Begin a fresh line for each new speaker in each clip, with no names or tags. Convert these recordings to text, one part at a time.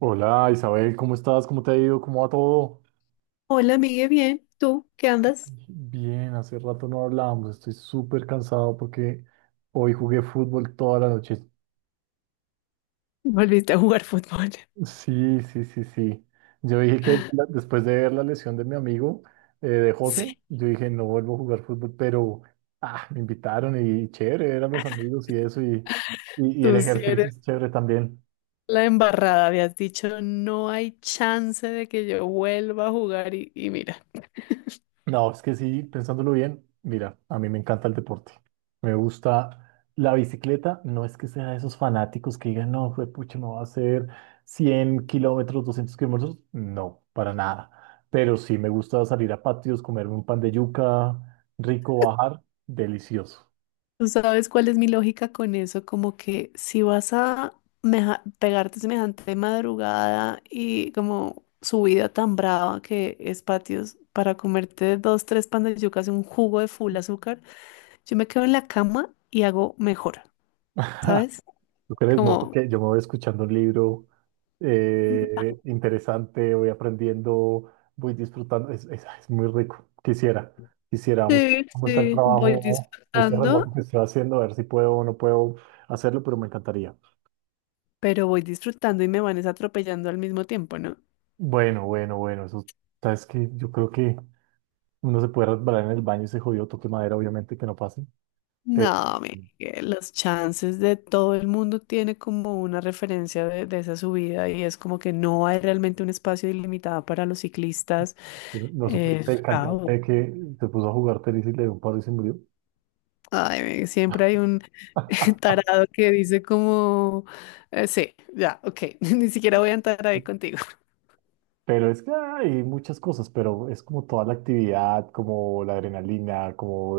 Hola, Isabel, ¿cómo estás? ¿Cómo te ha ido? ¿Cómo va todo?
Hola, amigue, bien. ¿Tú qué andas?
Bien, hace rato no hablábamos, estoy súper cansado porque hoy jugué fútbol toda la noche.
Volviste a jugar fútbol.
Sí, sí, sí, sí. Yo dije después de ver la lesión de mi amigo, de José,
Sí.
yo dije no vuelvo a jugar fútbol, pero ah, me invitaron y chévere, eran los amigos y eso, y el
Tú sí
ejercicio
eres
es chévere también.
la embarrada. Habías dicho, no hay chance de que yo vuelva a jugar y mira.
No, es que sí, pensándolo bien, mira, a mí me encanta el deporte. Me gusta la bicicleta. No es que sea de esos fanáticos que digan, no, pucha, no va a hacer 100 km, 200 km. No, para nada. Pero sí me gusta salir a patios, comerme un pan de yuca, rico, bajar, delicioso.
¿Tú sabes cuál es mi lógica con eso? Como que si vas a pegarte semejante madrugada y como subida tan brava que es patios para comerte dos, tres pan de yucas y un jugo de full azúcar, yo me quedo en la cama y hago mejor, ¿sabes?
¿Tú crees? No,
Como,
porque yo me voy escuchando un libro
mm,
interesante, voy aprendiendo, voy disfrutando. Es muy rico. Quisiera. Vamos,
sí,
cómo está el
voy
trabajo, este
disfrutando,
remoto que estoy haciendo, a ver si puedo o no puedo hacerlo, pero me encantaría.
pero voy disfrutando y me van es atropellando al mismo tiempo, ¿no?
Bueno, bueno, bueno. Eso, sabes que yo creo que uno se puede resbalar en el baño y se jodió, toque madera, obviamente que no pase. Pero
No, Miguel, los chances de todo el mundo tiene como una referencia de esa subida y es como que no hay realmente un espacio ilimitado para los ciclistas.
no
Eh, es
supiste
un
el
caos.
cantante que se puso a jugar tenis y le dio un paro y se murió.
Ay, Miguel, siempre hay un tarado que dice como, sí, ya, ok, ni siquiera voy a entrar ahí contigo.
Pero es que hay muchas cosas, pero es como toda la actividad, como la adrenalina, como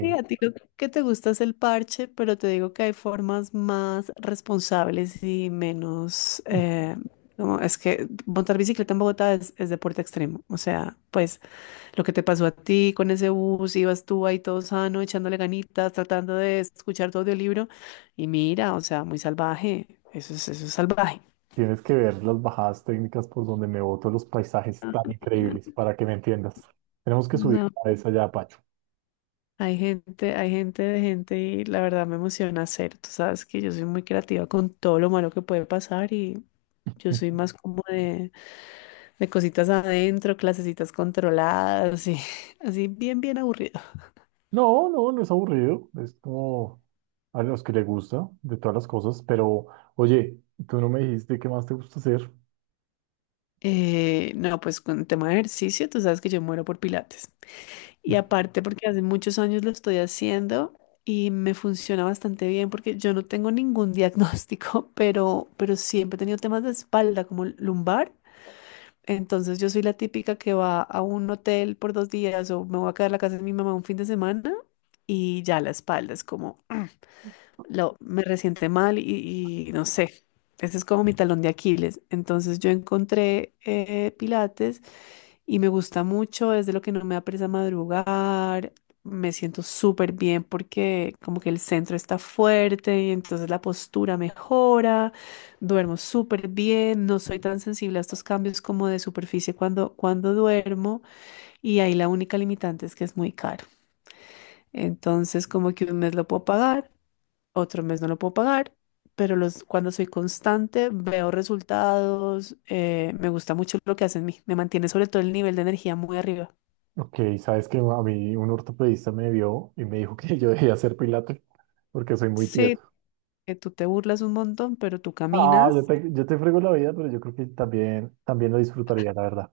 Sí, a ti lo que te gusta es el parche, pero te digo que hay formas más responsables y menos... como es que montar bicicleta en Bogotá es deporte extremo. O sea, pues lo que te pasó a ti con ese bus, ibas tú ahí todo sano, echándole ganitas, tratando de escuchar tu audiolibro. Y mira, o sea, muy salvaje. Eso es salvaje.
Tienes que ver las bajadas técnicas por donde me boto los paisajes tan increíbles para que me entiendas. Tenemos que subir
No.
a esa allá, Pacho.
Hay gente de gente y la verdad me emociona hacer. Tú sabes que yo soy muy creativa con todo lo malo que puede pasar y yo soy más como de cositas adentro, clasecitas controladas y así bien, bien aburrido.
No, no, no es aburrido. Es como a los que les gusta de todas las cosas. Pero, oye, tú no me dijiste qué más te gusta hacer.
No, pues con el tema de ejercicio, tú sabes que yo muero por pilates. Y aparte porque hace muchos años lo estoy haciendo y me funciona bastante bien porque yo no tengo ningún diagnóstico, pero siempre he tenido temas de espalda como lumbar. Entonces yo soy la típica que va a un hotel por dos días o me voy a quedar en la casa de mi mamá un fin de semana y ya la espalda es como, lo, me resiente mal y no sé, ese es como mi talón de Aquiles. Entonces yo encontré Pilates y me gusta mucho, es de lo que no me apresa madrugar, me siento súper bien porque como que el centro está fuerte y entonces la postura mejora, duermo súper bien, no soy tan sensible a estos cambios como de superficie cuando duermo y ahí la única limitante es que es muy caro. Entonces como que un mes lo puedo pagar, otro mes no lo puedo pagar. Pero los, cuando soy constante, veo resultados, me gusta mucho lo que hace en mí, me mantiene sobre todo el nivel de energía muy arriba.
Ok, sabes que a mí un ortopedista me vio y me dijo que yo debía hacer pilates porque soy muy
Sí,
tieso.
que tú te burlas un montón, pero tú
Ah,
caminas.
yo te frego la vida, pero yo creo que también, también lo disfrutaría, la verdad.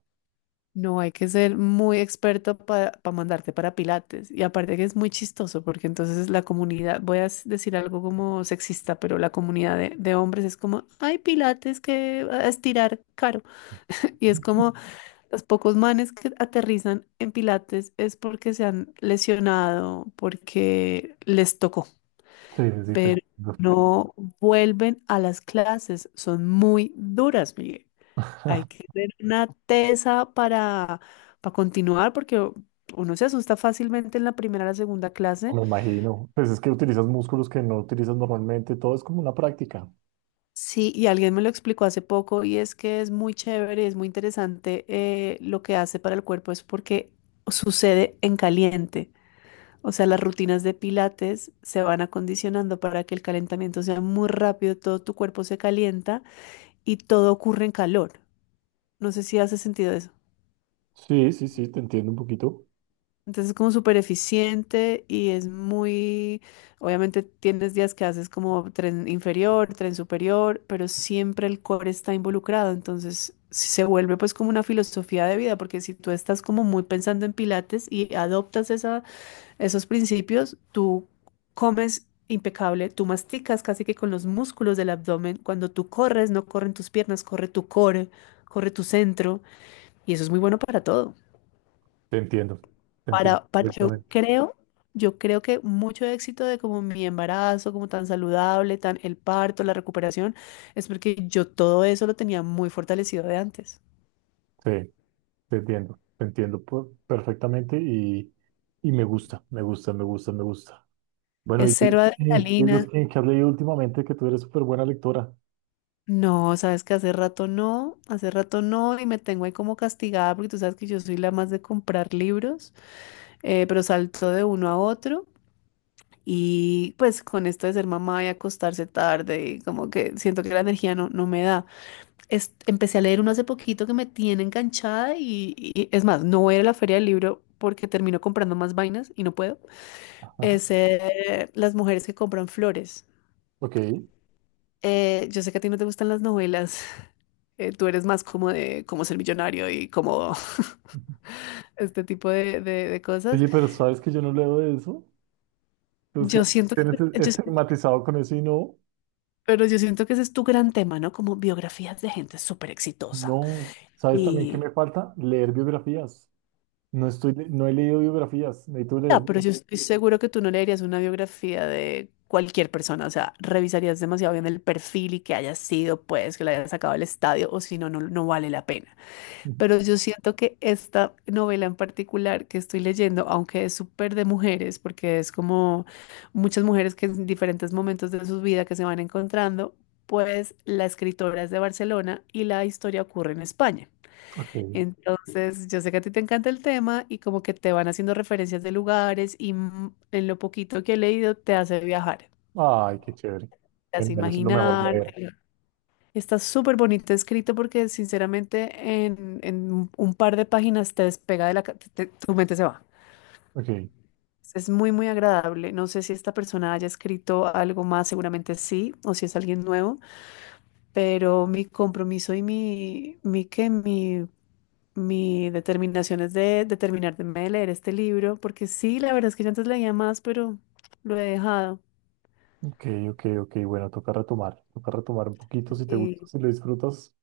No hay que ser muy experto para mandarte para Pilates. Y aparte que es muy chistoso, porque entonces la comunidad, voy a decir algo como sexista, pero la comunidad de hombres es como, ay, Pilates, que a estirar caro. Y es como los pocos manes que aterrizan en Pilates es porque se han lesionado, porque les tocó.
Sí, sí, sí, te
Pero
entiendo.
no vuelven a las clases, son muy duras, Miguel. Hay que tener una tesa para continuar porque uno se asusta fácilmente en la primera o la segunda clase.
Me imagino. Pues es que utilizas músculos que no utilizas normalmente. Todo es como una práctica.
Sí, y alguien me lo explicó hace poco y es que es muy chévere, es muy interesante lo que hace para el cuerpo, es porque sucede en caliente. O sea, las rutinas de pilates se van acondicionando para que el calentamiento sea muy rápido, todo tu cuerpo se calienta y todo ocurre en calor. No sé si hace sentido eso.
Sí, sí, sí, te entiendo un poquito.
Entonces es como súper eficiente y es muy, obviamente tienes días que haces como tren inferior, tren superior, pero siempre el core está involucrado. Entonces sí se vuelve pues como una filosofía de vida, porque si tú estás como muy pensando en pilates y adoptas esa, esos principios, tú comes impecable, tú masticas casi que con los músculos del abdomen. Cuando tú corres, no corren tus piernas, corre tu core, corre tu centro y eso es muy bueno para todo.
Te entiendo. Te entiendo
Para, para, yo
perfectamente.
creo, yo creo que mucho éxito de como mi embarazo, como tan saludable, tan el parto, la recuperación, es porque yo todo eso lo tenía muy fortalecido de antes.
Sí, te entiendo. Perfectamente y me gusta, me gusta, me gusta, me gusta. Bueno,
Es
y
cero
libros
adrenalina.
que has leído últimamente, que tú eres súper buena lectora.
No, sabes que hace rato no, y me tengo ahí como castigada porque tú sabes que yo soy la más de comprar libros, pero salto de uno a otro. Y pues con esto de ser mamá y acostarse tarde, y como que siento que la energía no me da. Empecé a leer uno hace poquito que me tiene enganchada y es más, no voy a ir a la feria del libro porque termino comprando más vainas y no puedo. Es Las mujeres que compran flores.
Ok.
Yo sé que a ti no te gustan las novelas. Tú eres más como de cómo ser millonario y como este tipo de cosas.
Oye, pero ¿sabes que yo no leo de eso? Tú
Yo
siempre
siento que,
tienes
yo-
estigmatizado con eso y no,
Pero yo siento que ese es tu gran tema, ¿no? Como biografías de gente súper exitosa.
no. ¿Sabes también qué
y
me falta? Leer biografías. No he leído biografías, necesito leer.
Ah, pero yo estoy seguro que tú no leerías una biografía de cualquier persona, o sea, revisarías demasiado bien el perfil y que haya sido, pues, que la hayas sacado del estadio, o si no, no, no vale la pena. Pero yo siento que esta novela en particular que estoy leyendo, aunque es súper de mujeres, porque es como muchas mujeres que en diferentes momentos de su vida que se van encontrando, pues la escritora es de Barcelona y la historia ocurre en España.
Ok.
Entonces, yo sé que a ti te encanta el tema y como que te van haciendo referencias de lugares y en lo poquito que he leído te hace viajar,
Ay, qué chévere.
te hace
Genial, eso es lo mejor
imaginar.
leer.
Está súper bonito escrito porque sinceramente en un par de páginas te despega de la tu mente se va.
Ok,
Es muy, muy agradable. No sé si esta persona haya escrito algo más, seguramente sí, o si es alguien nuevo, pero mi compromiso y mi, ¿qué? Mi Mi determinación es de determinarme de leer este libro, porque sí, la verdad es que yo antes leía más, pero lo he dejado.
ok, ok, ok. Bueno, toca retomar. Toca retomar un poquito si te gusta,
Y,
si lo disfrutas,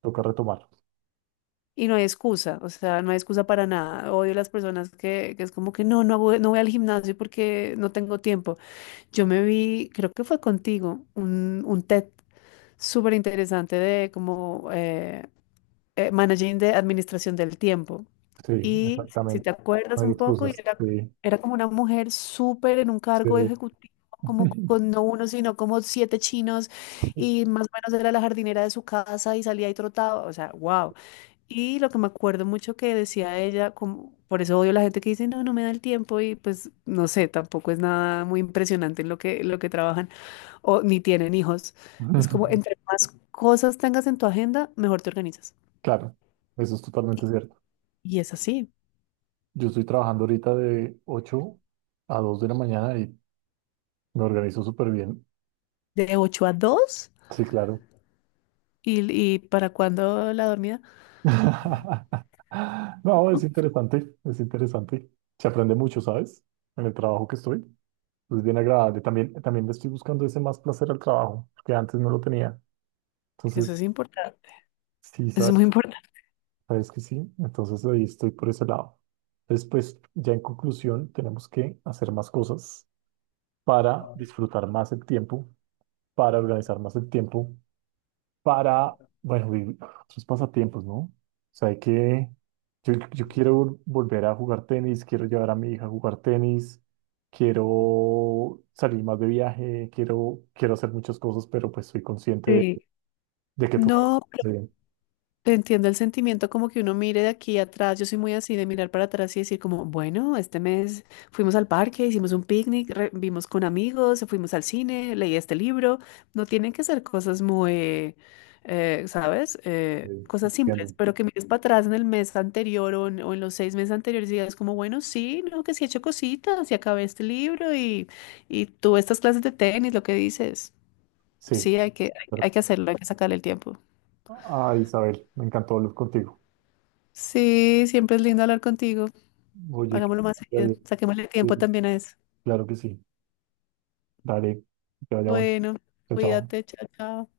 toca retomar.
y no hay excusa, o sea, no hay excusa para nada. Odio las personas que es como que no, no voy, no voy al gimnasio porque no tengo tiempo. Yo me vi, creo que fue contigo, un TED súper interesante de como Managing de Administración del Tiempo.
Sí,
Y si
exactamente.
te
No
acuerdas
hay
un poco, y
excusas.
era,
Sí,
era como una mujer súper en un cargo
sí.
ejecutivo, como con no uno, sino como siete chinos, y más o menos era la jardinera de su casa y salía y trotaba, o sea, wow. Y lo que me acuerdo mucho que decía ella, como, por eso odio la gente que dice, no, no me da el tiempo, y pues no sé, tampoco es nada muy impresionante en lo que trabajan, o ni tienen hijos. Es como, entre más cosas tengas en tu agenda, mejor te organizas.
Claro, eso es totalmente cierto.
Y es así,
Yo estoy trabajando ahorita de 8 a 2 de la mañana y me organizo súper bien.
de 8 a 2
Sí, claro.
y para cuándo la dormida.
No, es
No,
interesante, es interesante. Se aprende mucho, ¿sabes? En el trabajo que estoy. Es bien agradable. También, también le estoy buscando ese más placer al trabajo, que antes no lo tenía.
eso
Entonces,
es importante,
sí,
eso es muy importante.
sabes que sí. Entonces ahí estoy por ese lado. Después, ya en conclusión, tenemos que hacer más cosas para disfrutar más el tiempo, para organizar más el tiempo para, bueno, vivir otros pasatiempos, ¿no? O sea, hay que, yo, volver a jugar tenis, quiero llevar a mi hija a jugar tenis, quiero salir más de viaje, quiero, quiero hacer muchas cosas, pero pues soy consciente
Sí.
de que tocar.
No,
Sí,
te entiendo el sentimiento como que uno mire de aquí atrás. Yo soy muy así de mirar para atrás y decir como, bueno, este mes fuimos al parque, hicimos un picnic, vimos con amigos, fuimos al cine, leí este libro. No tienen que ser cosas muy, ¿sabes?
sí,
Cosas
entiendo.
simples, pero que mires para atrás en el mes anterior o en los 6 meses anteriores y digas como, bueno, sí, no, que sí he hecho cositas y acabé este libro y tuve estas clases de tenis, lo que dices.
Sí,
Sí,
pero-
hay que hacerlo, hay que sacarle el tiempo.
ah, Isabel, me encantó hablar contigo.
Sí, siempre es lindo hablar contigo.
Oye,
Hagámoslo más seguido.
eh,
Saquémosle tiempo
eh,
también a eso.
claro que sí. Dale, que te vaya bueno.
Bueno,
Chao, chao.
cuídate, chao, chao.